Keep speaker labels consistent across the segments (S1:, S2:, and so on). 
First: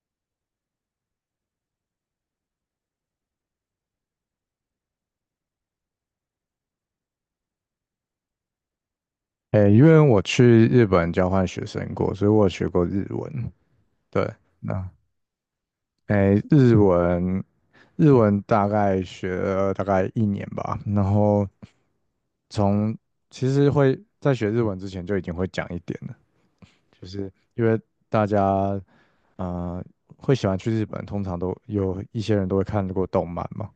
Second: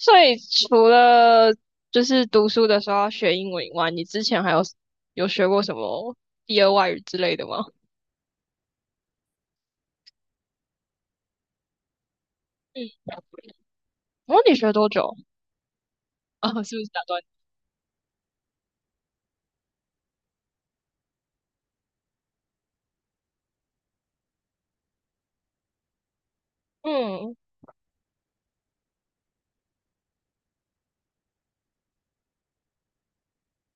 S1: 所以除了就是读书的时候要学英文以外，你之前还有有学过什么第二外语之类的吗？
S2: 诶，因为我去日本交换学生过，所以我有学过
S1: 嗯，
S2: 日文。对，
S1: 哦，你学
S2: 那
S1: 多久？
S2: 诶，
S1: 啊、
S2: 日
S1: 是不是打断你？
S2: 文，日文大概学了大概1年吧。然后从其实会在学日文之前就已经会讲一点了，就
S1: 嗯，
S2: 是
S1: 嗯
S2: 因为大家啊会喜欢去日本，通常都有一些人都会看过动漫嘛。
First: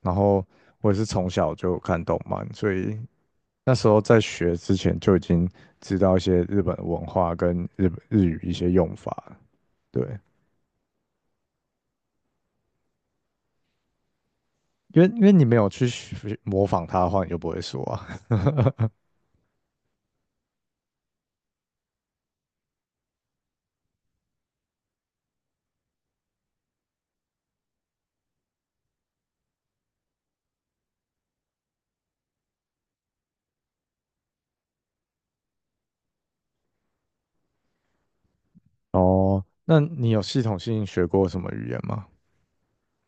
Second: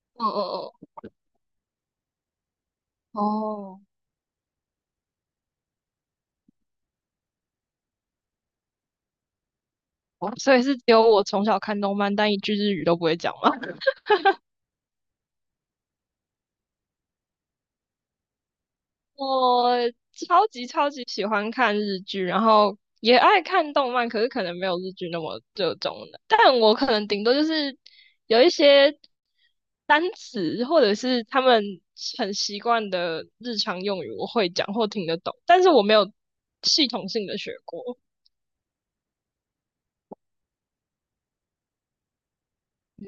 S2: 然后
S1: 哦
S2: 我也是从小就看动漫，所以
S1: 哦
S2: 那
S1: 哦，
S2: 时候在学之前就已经知道一些日本文化跟日本日语一些用法了，对，
S1: 哦，所以是只有我从小看动漫，但一句日语都不会讲吗？
S2: 因为你没有去学模仿他的话，你就不会说啊。
S1: 我超级超级喜欢看日剧，然后也爱看动漫，可是可能没有日剧那么热衷的。但我可能顶多就是有一些单词，或者是他们很习惯的日常用语，我会讲或听得懂，但是我没有系统性的学过。
S2: 哦，那你有系统性学过什么语言吗？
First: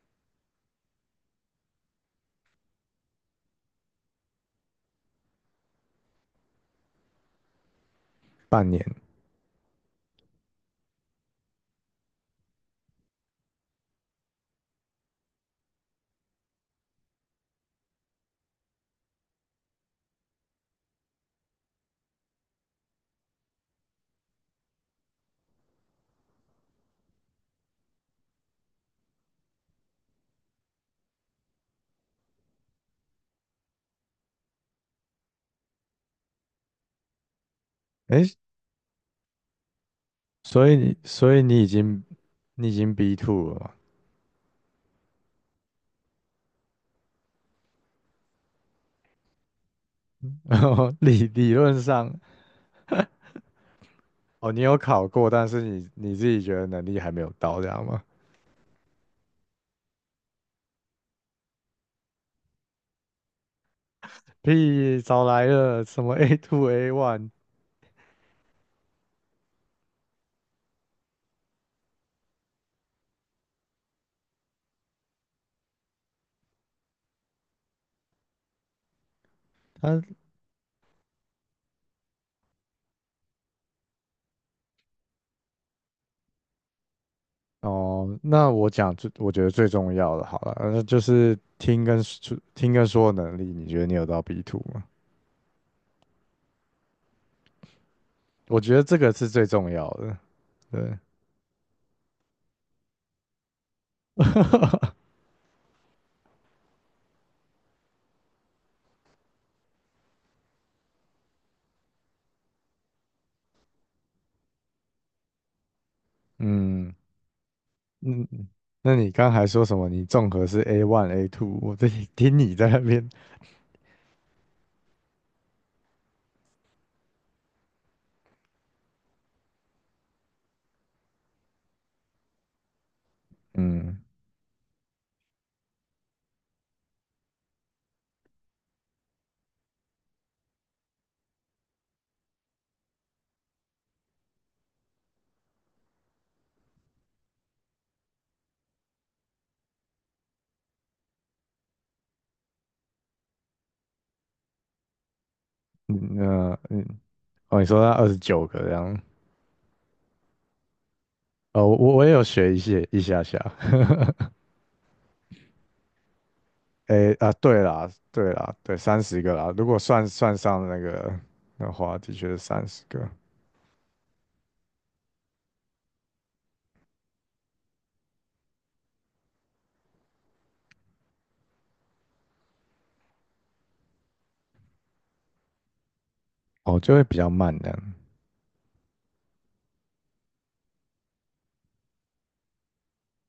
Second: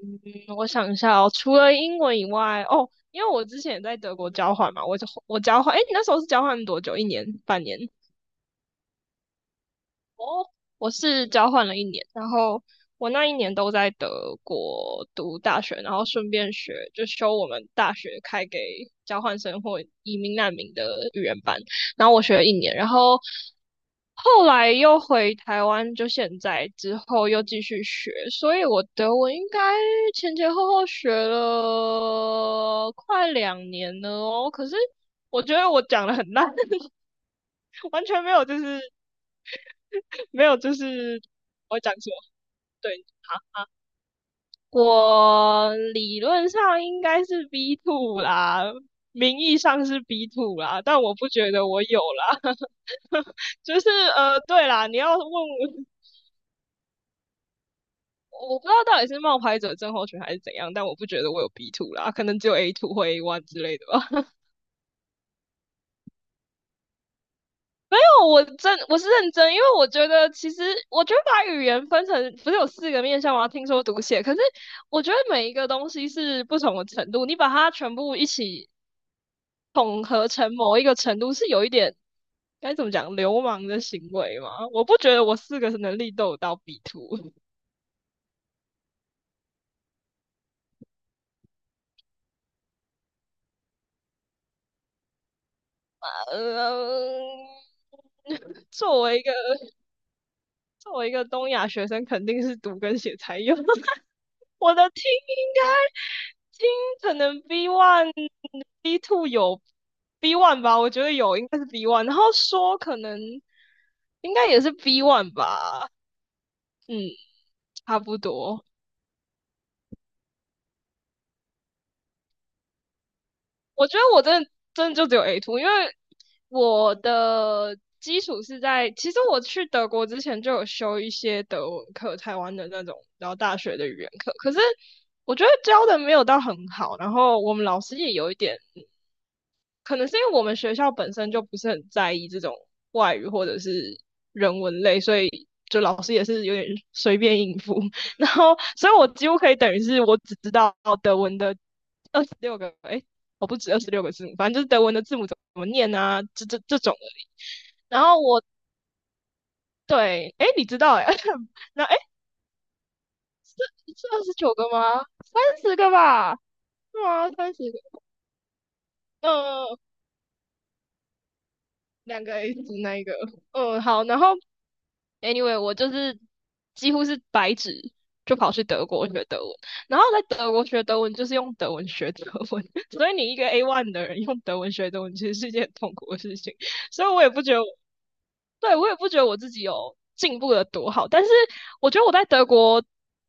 S1: 嗯，我想一下哦，除了英文以外，哦，因为我之前也在德国交换嘛，我交换，诶，你那时候是交换多久？一年、半年？
S2: 半年，
S1: 我是交换了一年，然后我那一年都在德国读大学，然后顺便学就修我们大学开给交换生或移民难民的语言班，然后我学了一年，然后后来又回台湾，就现在之后又继续学，所以我德文应该前前后后学了快2年了哦，可是我觉得我讲的很烂，完全
S2: 诶，
S1: 没有就是没有，
S2: 所
S1: 就
S2: 以你
S1: 是
S2: 所以你已
S1: 我会讲
S2: 经
S1: 错，
S2: 你已经
S1: 对，
S2: B two 了嘛？
S1: 我理论上应该是 B two 啦，名义上是 B two
S2: 然
S1: 啦，
S2: 后
S1: 但我
S2: 理
S1: 不觉
S2: 理
S1: 得
S2: 论
S1: 我有
S2: 上，
S1: 啦。就是
S2: 哦，你
S1: 对
S2: 有
S1: 啦，你
S2: 考
S1: 要问
S2: 过，
S1: 我，
S2: 但是你自己觉得能力还没有到，这样吗？
S1: 我不知道到底是冒牌者症候群还是怎样，但我不觉得我有 B two 啦，可能只有 A two 或 A1 之类的吧。
S2: 屁，早来了，什么 A2 A1，
S1: 我是认真，因为我觉得其实我觉得把语言分成不是有四个面向吗？听说读写，可是我觉得每一个东西是不同的程度，你把它全部一起
S2: 他
S1: 统合成某一个程度，是有一点该怎么讲流氓的行为吗？我不觉得我四个能力都有到 B 图。
S2: 哦，那我讲最，我觉得最重要的好了，那就是听跟说听跟说的能力，你觉得你有到 B two 吗？
S1: 呃，
S2: 我觉得这
S1: 作
S2: 个
S1: 为一
S2: 是
S1: 个
S2: 最重要的。对，
S1: 作为一个东亚学生，肯定是读跟写才有。我的听 应该听可能 B one、B2 有 B one 吧，我觉得有，应该是 B one。然后说可能应该也是 B one 吧，
S2: 嗯
S1: 嗯，差不
S2: 嗯，
S1: 多。
S2: 那你刚才说什么？你综合是 A1 A2，听你在那边，
S1: 我觉得我真的真的就只有 A two，因为我的基础是在，其实我去德国之前就有修一些德文课，台湾的那种，然后大学的语
S2: 嗯
S1: 言课，可是我觉得教的没有到很好，然后我们老师也有一点可能是因为我们学校本身就不是很在意这种外语或者是人文类，所以就老师也是有点随便应付。然后，所以我几乎可以等于是我只知道德文的六个，哎，我不止26个字母，反正就是德文的字母怎么念
S2: 嗯
S1: 啊，这这这
S2: 嗯，
S1: 种而已。
S2: 哦，你说那
S1: 然
S2: 二十
S1: 后我
S2: 九个这样，
S1: 对，哎，你知道哎，
S2: 哦，
S1: 那
S2: 我
S1: 哎
S2: 我也有学一些一下下。
S1: 是29个吗？三十个吧？是
S2: 诶
S1: 吗？
S2: 啊，
S1: 三
S2: 对
S1: 十个？
S2: 啦，对啦，对，三十
S1: 嗯、
S2: 个啦，如果
S1: 呃
S2: 算上那个的话，的
S1: 两
S2: 确
S1: 个
S2: 是
S1: A
S2: 三
S1: 组
S2: 十
S1: 那一
S2: 个。
S1: 个。嗯，好，然后 Anyway，我就是几乎是白纸就跑去德国学德文，然后在德国学德文就是用德文学德文，所以你一个 A1 的人用德文学德文，其实是一件很痛苦的事情。
S2: 哦，就会
S1: 所以
S2: 比
S1: 我
S2: 较
S1: 也不觉
S2: 慢
S1: 得我，
S2: 的，
S1: 对，我也不觉得我自己有进步的多好。但是我觉得我在德国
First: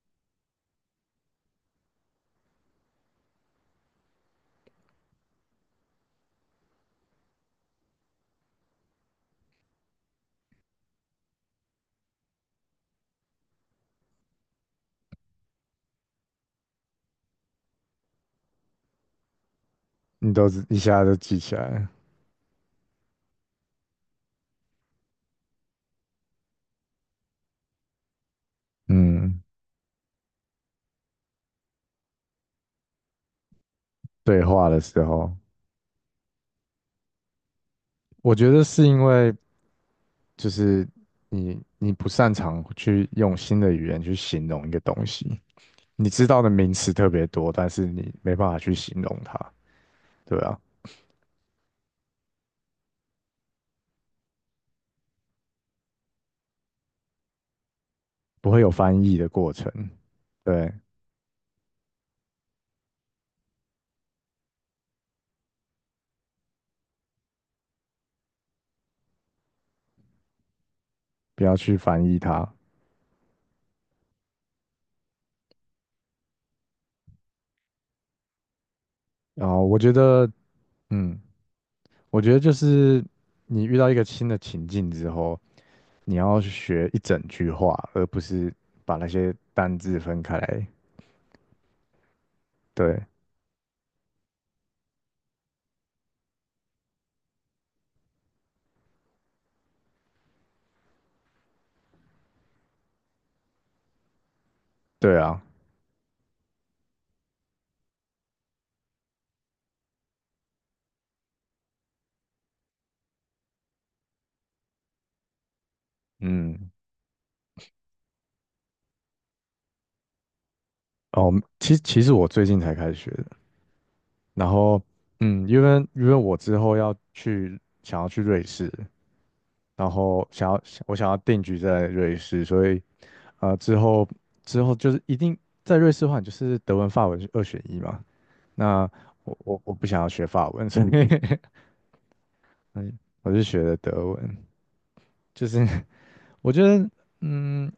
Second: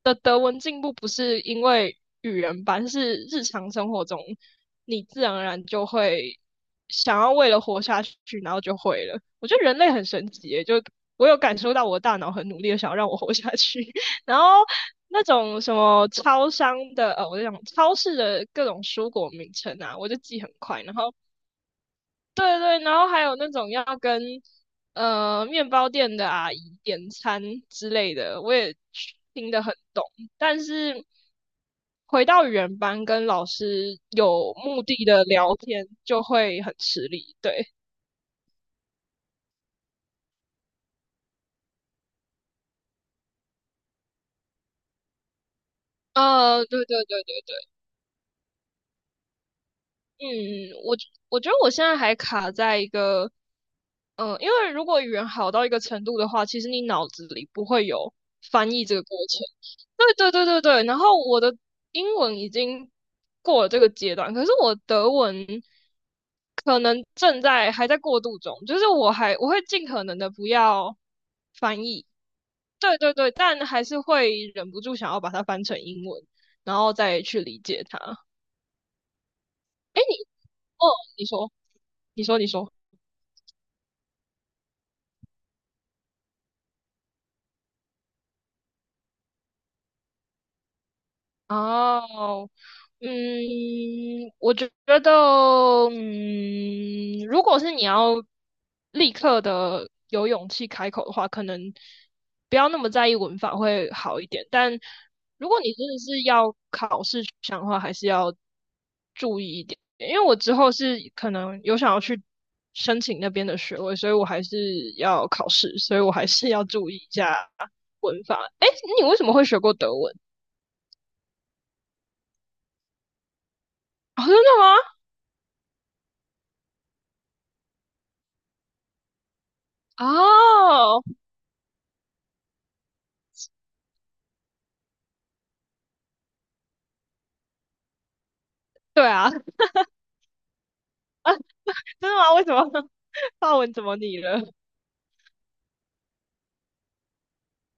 S1: 的德文进步不是因为语言班，是日常生活中你自然而然就会想要为了活下去，然后就会了。我觉得人类很神奇耶，就我有感受到我的大脑很努力的想要让我活下去，然后。那种什么超商的，我就讲超市的各种蔬果名称啊，我就
S2: 你
S1: 记
S2: 都
S1: 很
S2: 是一
S1: 快，然
S2: 下
S1: 后
S2: 就记起来了。
S1: 对对，然后还有那种要跟面包店的阿姨点餐之类的，我也
S2: 嗯，
S1: 听得很懂。但是回到原班跟老师
S2: 对
S1: 有
S2: 话的
S1: 目
S2: 时
S1: 的的
S2: 候，
S1: 聊天，就会很吃力。对，
S2: 我觉得是因为就是你不擅长去用新的语言去形容一个东西，你知道的名
S1: 对
S2: 词
S1: 对
S2: 特
S1: 对
S2: 别多，但是你没办法去形容它，对啊，
S1: 嗯，我我觉得我现在还卡在一个，因为如果语言好到一个程度的话，其实你脑子里不会有
S2: 不会有
S1: 翻译这
S2: 翻
S1: 个
S2: 译
S1: 过
S2: 的
S1: 程。
S2: 过程，
S1: 对对对对
S2: 对，
S1: 对，然后我的英文已经过了这个阶段，可是我德文可能正在还在过渡中，就是我会尽可能的不要
S2: 不要去
S1: 翻
S2: 翻
S1: 译。
S2: 译它。
S1: 对对对，但还是会忍不住想要把它翻成英文，然后再去理解它。
S2: 然后我觉
S1: 哎，
S2: 得，
S1: 哦，
S2: 嗯，
S1: 你说。
S2: 我
S1: 你
S2: 觉
S1: 说，
S2: 得
S1: 你
S2: 就
S1: 说。
S2: 是你遇到一个新的情境之后，你要去学一整句话，而不是把那些单字分开来。
S1: 哦，
S2: 对，
S1: 嗯，我觉得，如果是你要立刻的有勇气开口的话，可能不要那么在意文法会好一点。但
S2: 对啊，
S1: 如果你真的是要考试取向的话，还是要注意一点。因为我之后是可能有想要去申请那边的学位，所以我还是要考试，所以我还是要
S2: 嗯，
S1: 注意一下文法。诶，你为什么会学过德文？
S2: 哦，其实我最近才开始学的。
S1: 哦，真
S2: 然
S1: 的
S2: 后
S1: 吗？
S2: 嗯，因为我之后想要去瑞士，然后想要我
S1: 哦，
S2: 想要定居在瑞士，所以啊，之后就是一定在瑞士的话，你就是德文、法文是二选一嘛。那
S1: 对啊
S2: 我 我
S1: 真
S2: 我不想要学法文，所以
S1: 的吗？为什么
S2: 嗯我 就
S1: 法
S2: 学
S1: 文
S2: 的
S1: 怎么
S2: 德
S1: 你
S2: 文，
S1: 了？
S2: 就是 我觉得。嗯，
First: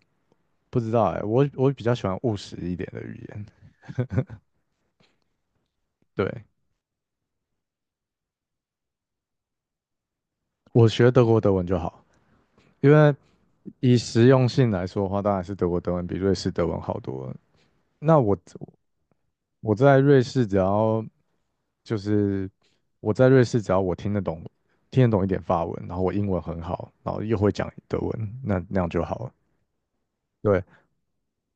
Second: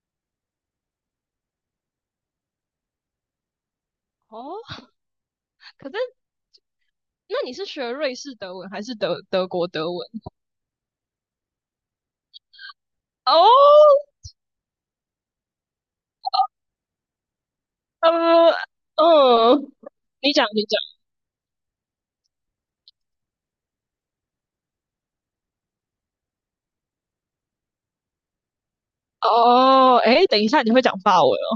S2: 不知道哎、我比较喜欢务实一点的语言。
S1: 哦，可是
S2: 对，
S1: 那你是学瑞士德文还是德国德文？
S2: 我学德国德文就好，因为
S1: 哦，
S2: 以实用性来说的话，当然是德国德文比瑞士德文好多了。那
S1: 呃，嗯，
S2: 我在瑞
S1: 你
S2: 士，
S1: 讲
S2: 只
S1: 你讲。
S2: 要就是我在瑞士，只要我听得懂一点法文，然后我英文很好，然后又会讲德文，那那样就好了。
S1: 哦，哎，等一下，
S2: 对，
S1: 你会讲法文哦？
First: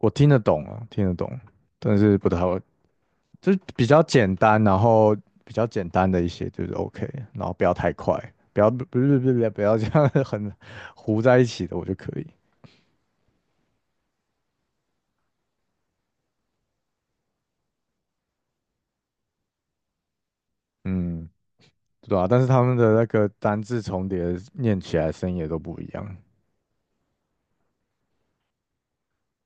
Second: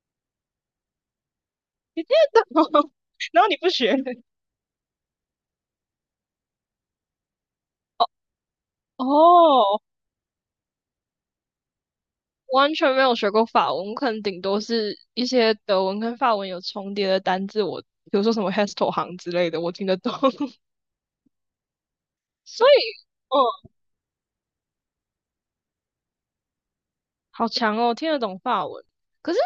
S2: 我听得懂啊，听得懂，但
S1: 你听
S2: 是不太
S1: 得
S2: 会，
S1: 懂？然后
S2: 就
S1: 你
S2: 是
S1: 不
S2: 比
S1: 学？
S2: 较简单，然后比较简单的一些就是 OK，然后不要太快，不要不要
S1: 哦，
S2: 这样 很糊在一起的，我就可以。
S1: 完全没有学过法文，我可能顶多是一些德文跟法文有重叠的单字，我比如说什么 Hestel 行之类的，我听得懂。
S2: 嗯，对啊，但是他
S1: 所
S2: 们的
S1: 以，
S2: 那个单字重叠念起来声音也都不一样。
S1: 好强哦，听得懂法文。可是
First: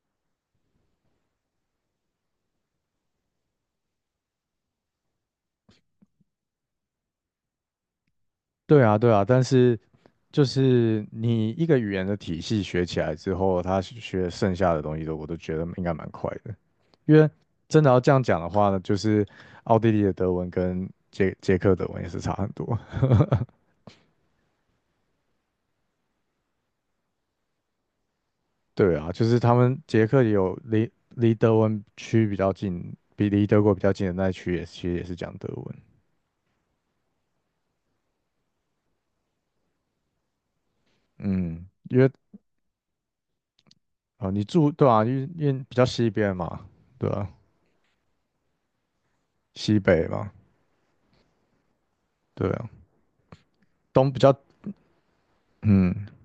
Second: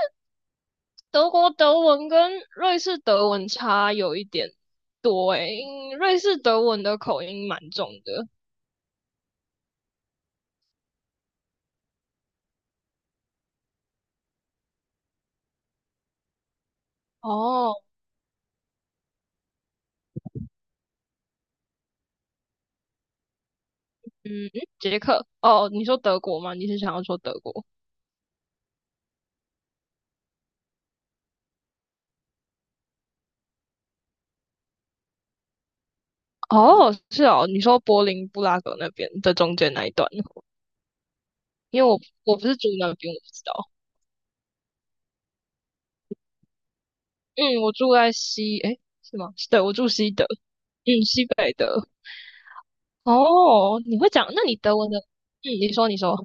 S1: 德国德文跟瑞士德文差有一点多诶，因瑞士德文的口音蛮重的。
S2: 对啊，对啊，但是就是你一个语言的体系学起来之后，学剩下的东西都我都觉得应该蛮快的，因为
S1: 哦，
S2: 真的要这样讲的话呢，就是奥地利的德文跟捷克德文也是差很多。
S1: 嗯，捷克。哦，你说德国吗？你是想要说德国？
S2: 对啊，就是他们捷克也有离德文区比较近，比离德国比较近的那一区也其实也是讲德文。
S1: 哦，是哦，你说柏林布拉格那边的中间那一段，
S2: 嗯，
S1: 因为
S2: 因
S1: 我
S2: 为
S1: 我不是住那边，我不知道。
S2: 啊、对啊，因为比较西边嘛，对啊，
S1: 嗯，我住在西，诶，是吗？对，我
S2: 西
S1: 住
S2: 北
S1: 西德，
S2: 嘛，
S1: 嗯，西北德。
S2: 对啊，
S1: 哦，你会
S2: 东比
S1: 讲？
S2: 较
S1: 那你德文的？嗯，你说，
S2: 嗯，
S1: 你说。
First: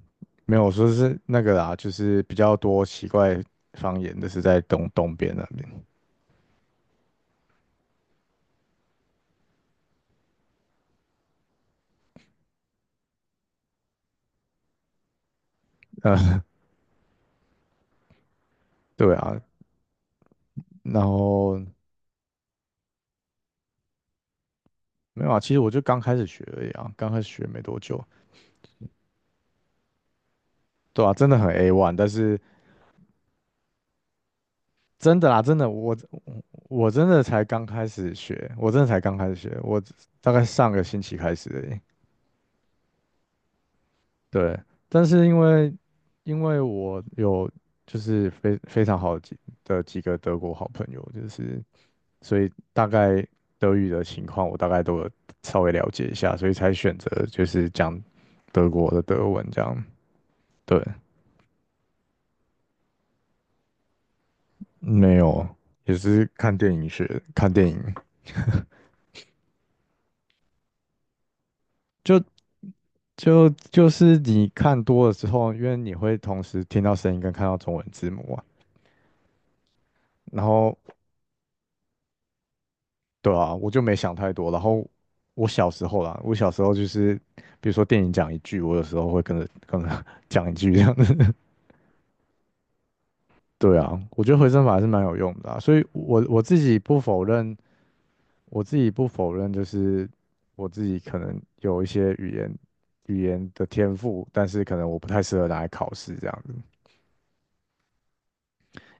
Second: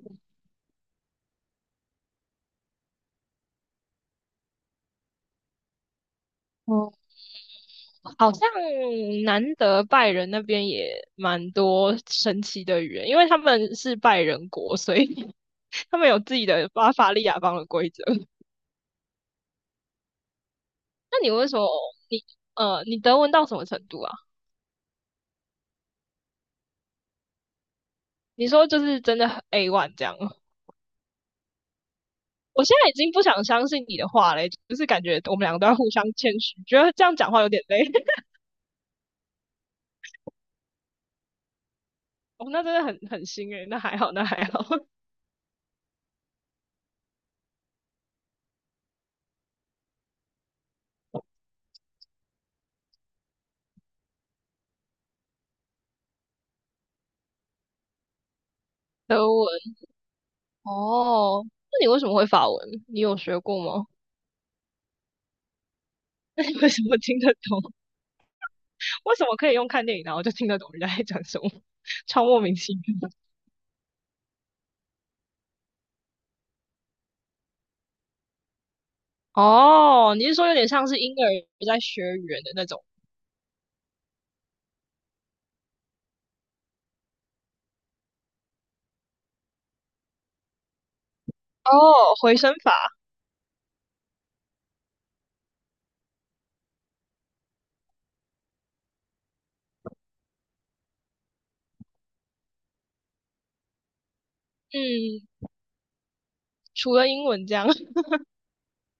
S2: 没有我说是那个啦，就是比较多奇怪方言的是在东边那边。
S1: 好像南德拜仁那边也蛮多神奇的语言，因为他们是拜仁国，所以 他们有
S2: 呃，
S1: 自己的巴伐利亚方的规则。
S2: 对啊，然
S1: 那
S2: 后
S1: 你你德文到什么程度啊？
S2: 没有啊，其实我就刚开始学而已啊，刚开始学没多久，
S1: 你说就是真的很 A one 这样吗？
S2: 对啊，真的很 A one，但是。
S1: 我现在已经不想相信你的话嘞，就是感
S2: 真
S1: 觉
S2: 的
S1: 我们
S2: 啦，
S1: 两
S2: 真
S1: 个都
S2: 的，
S1: 要互
S2: 我
S1: 相谦虚，觉
S2: 我
S1: 得这
S2: 真
S1: 样
S2: 的
S1: 讲话
S2: 才
S1: 有点
S2: 刚
S1: 累。
S2: 开始 学，我真的才刚开始学，我大概上个星期开始而已。
S1: 哦，那真的很新诶，那还好，那还
S2: 对，
S1: 好。
S2: 但是因为我有就是非常好的几个德国好朋友，就是所以大概德语的情况我大概都有稍微了解一下，所以才选择就是讲德国的
S1: 德
S2: 德文
S1: 文
S2: 这样。对，
S1: 哦，那你为什么会法文？你有学过吗？
S2: 没有，也是
S1: 那你
S2: 看
S1: 为
S2: 电
S1: 什
S2: 影
S1: 么听
S2: 学，
S1: 得
S2: 看电
S1: 懂？
S2: 影。
S1: 为什么可以用看电影，然后就听得懂人家在讲什么，超
S2: 就
S1: 莫名其妙。
S2: 就是你看多了之后，因为你会同时听到声音跟看到中文字幕啊，
S1: 哦，你是
S2: 然
S1: 说有点
S2: 后
S1: 像是婴儿在学语言的那种？
S2: 对啊，我就没想太多。然后我小时候啦，我小时候就是比如说电影讲一句，我有时候会跟着跟着 讲一句这样子。
S1: 哦，回声法，
S2: 对啊，我觉得回声法还是蛮有用的啊，所以我自己不否认，我自己不否认，就是我自己可能有一些语言语言的天赋，但是可能我不太
S1: 嗯，
S2: 适合拿来考试这样子。
S1: 除了英文这样，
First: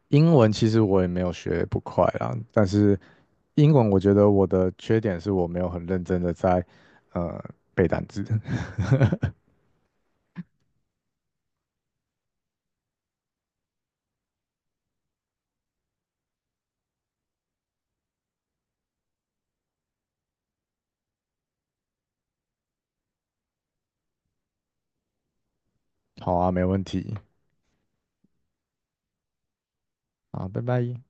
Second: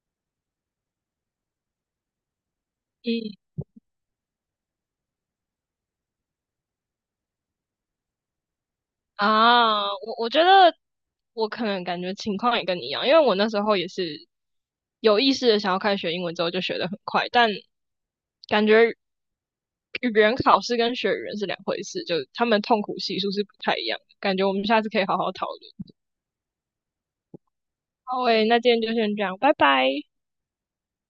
S2: 英文其实我也没有学不快啦，但是
S1: 嗯
S2: 英文我觉得我的缺点是我没有很认真的在呃背单词。
S1: 我觉得我可能感觉情况也跟你一样，因为我那时候也是有意识的想要开始学英文之后就学得很快，但感觉语言考试跟学语言是两回事，就他们痛苦系数是不太一样的，感觉我们下次可以好好讨论。
S2: 好啊，没问题。
S1: 好诶，那今天就先这样，拜拜。
S2: 好，拜拜。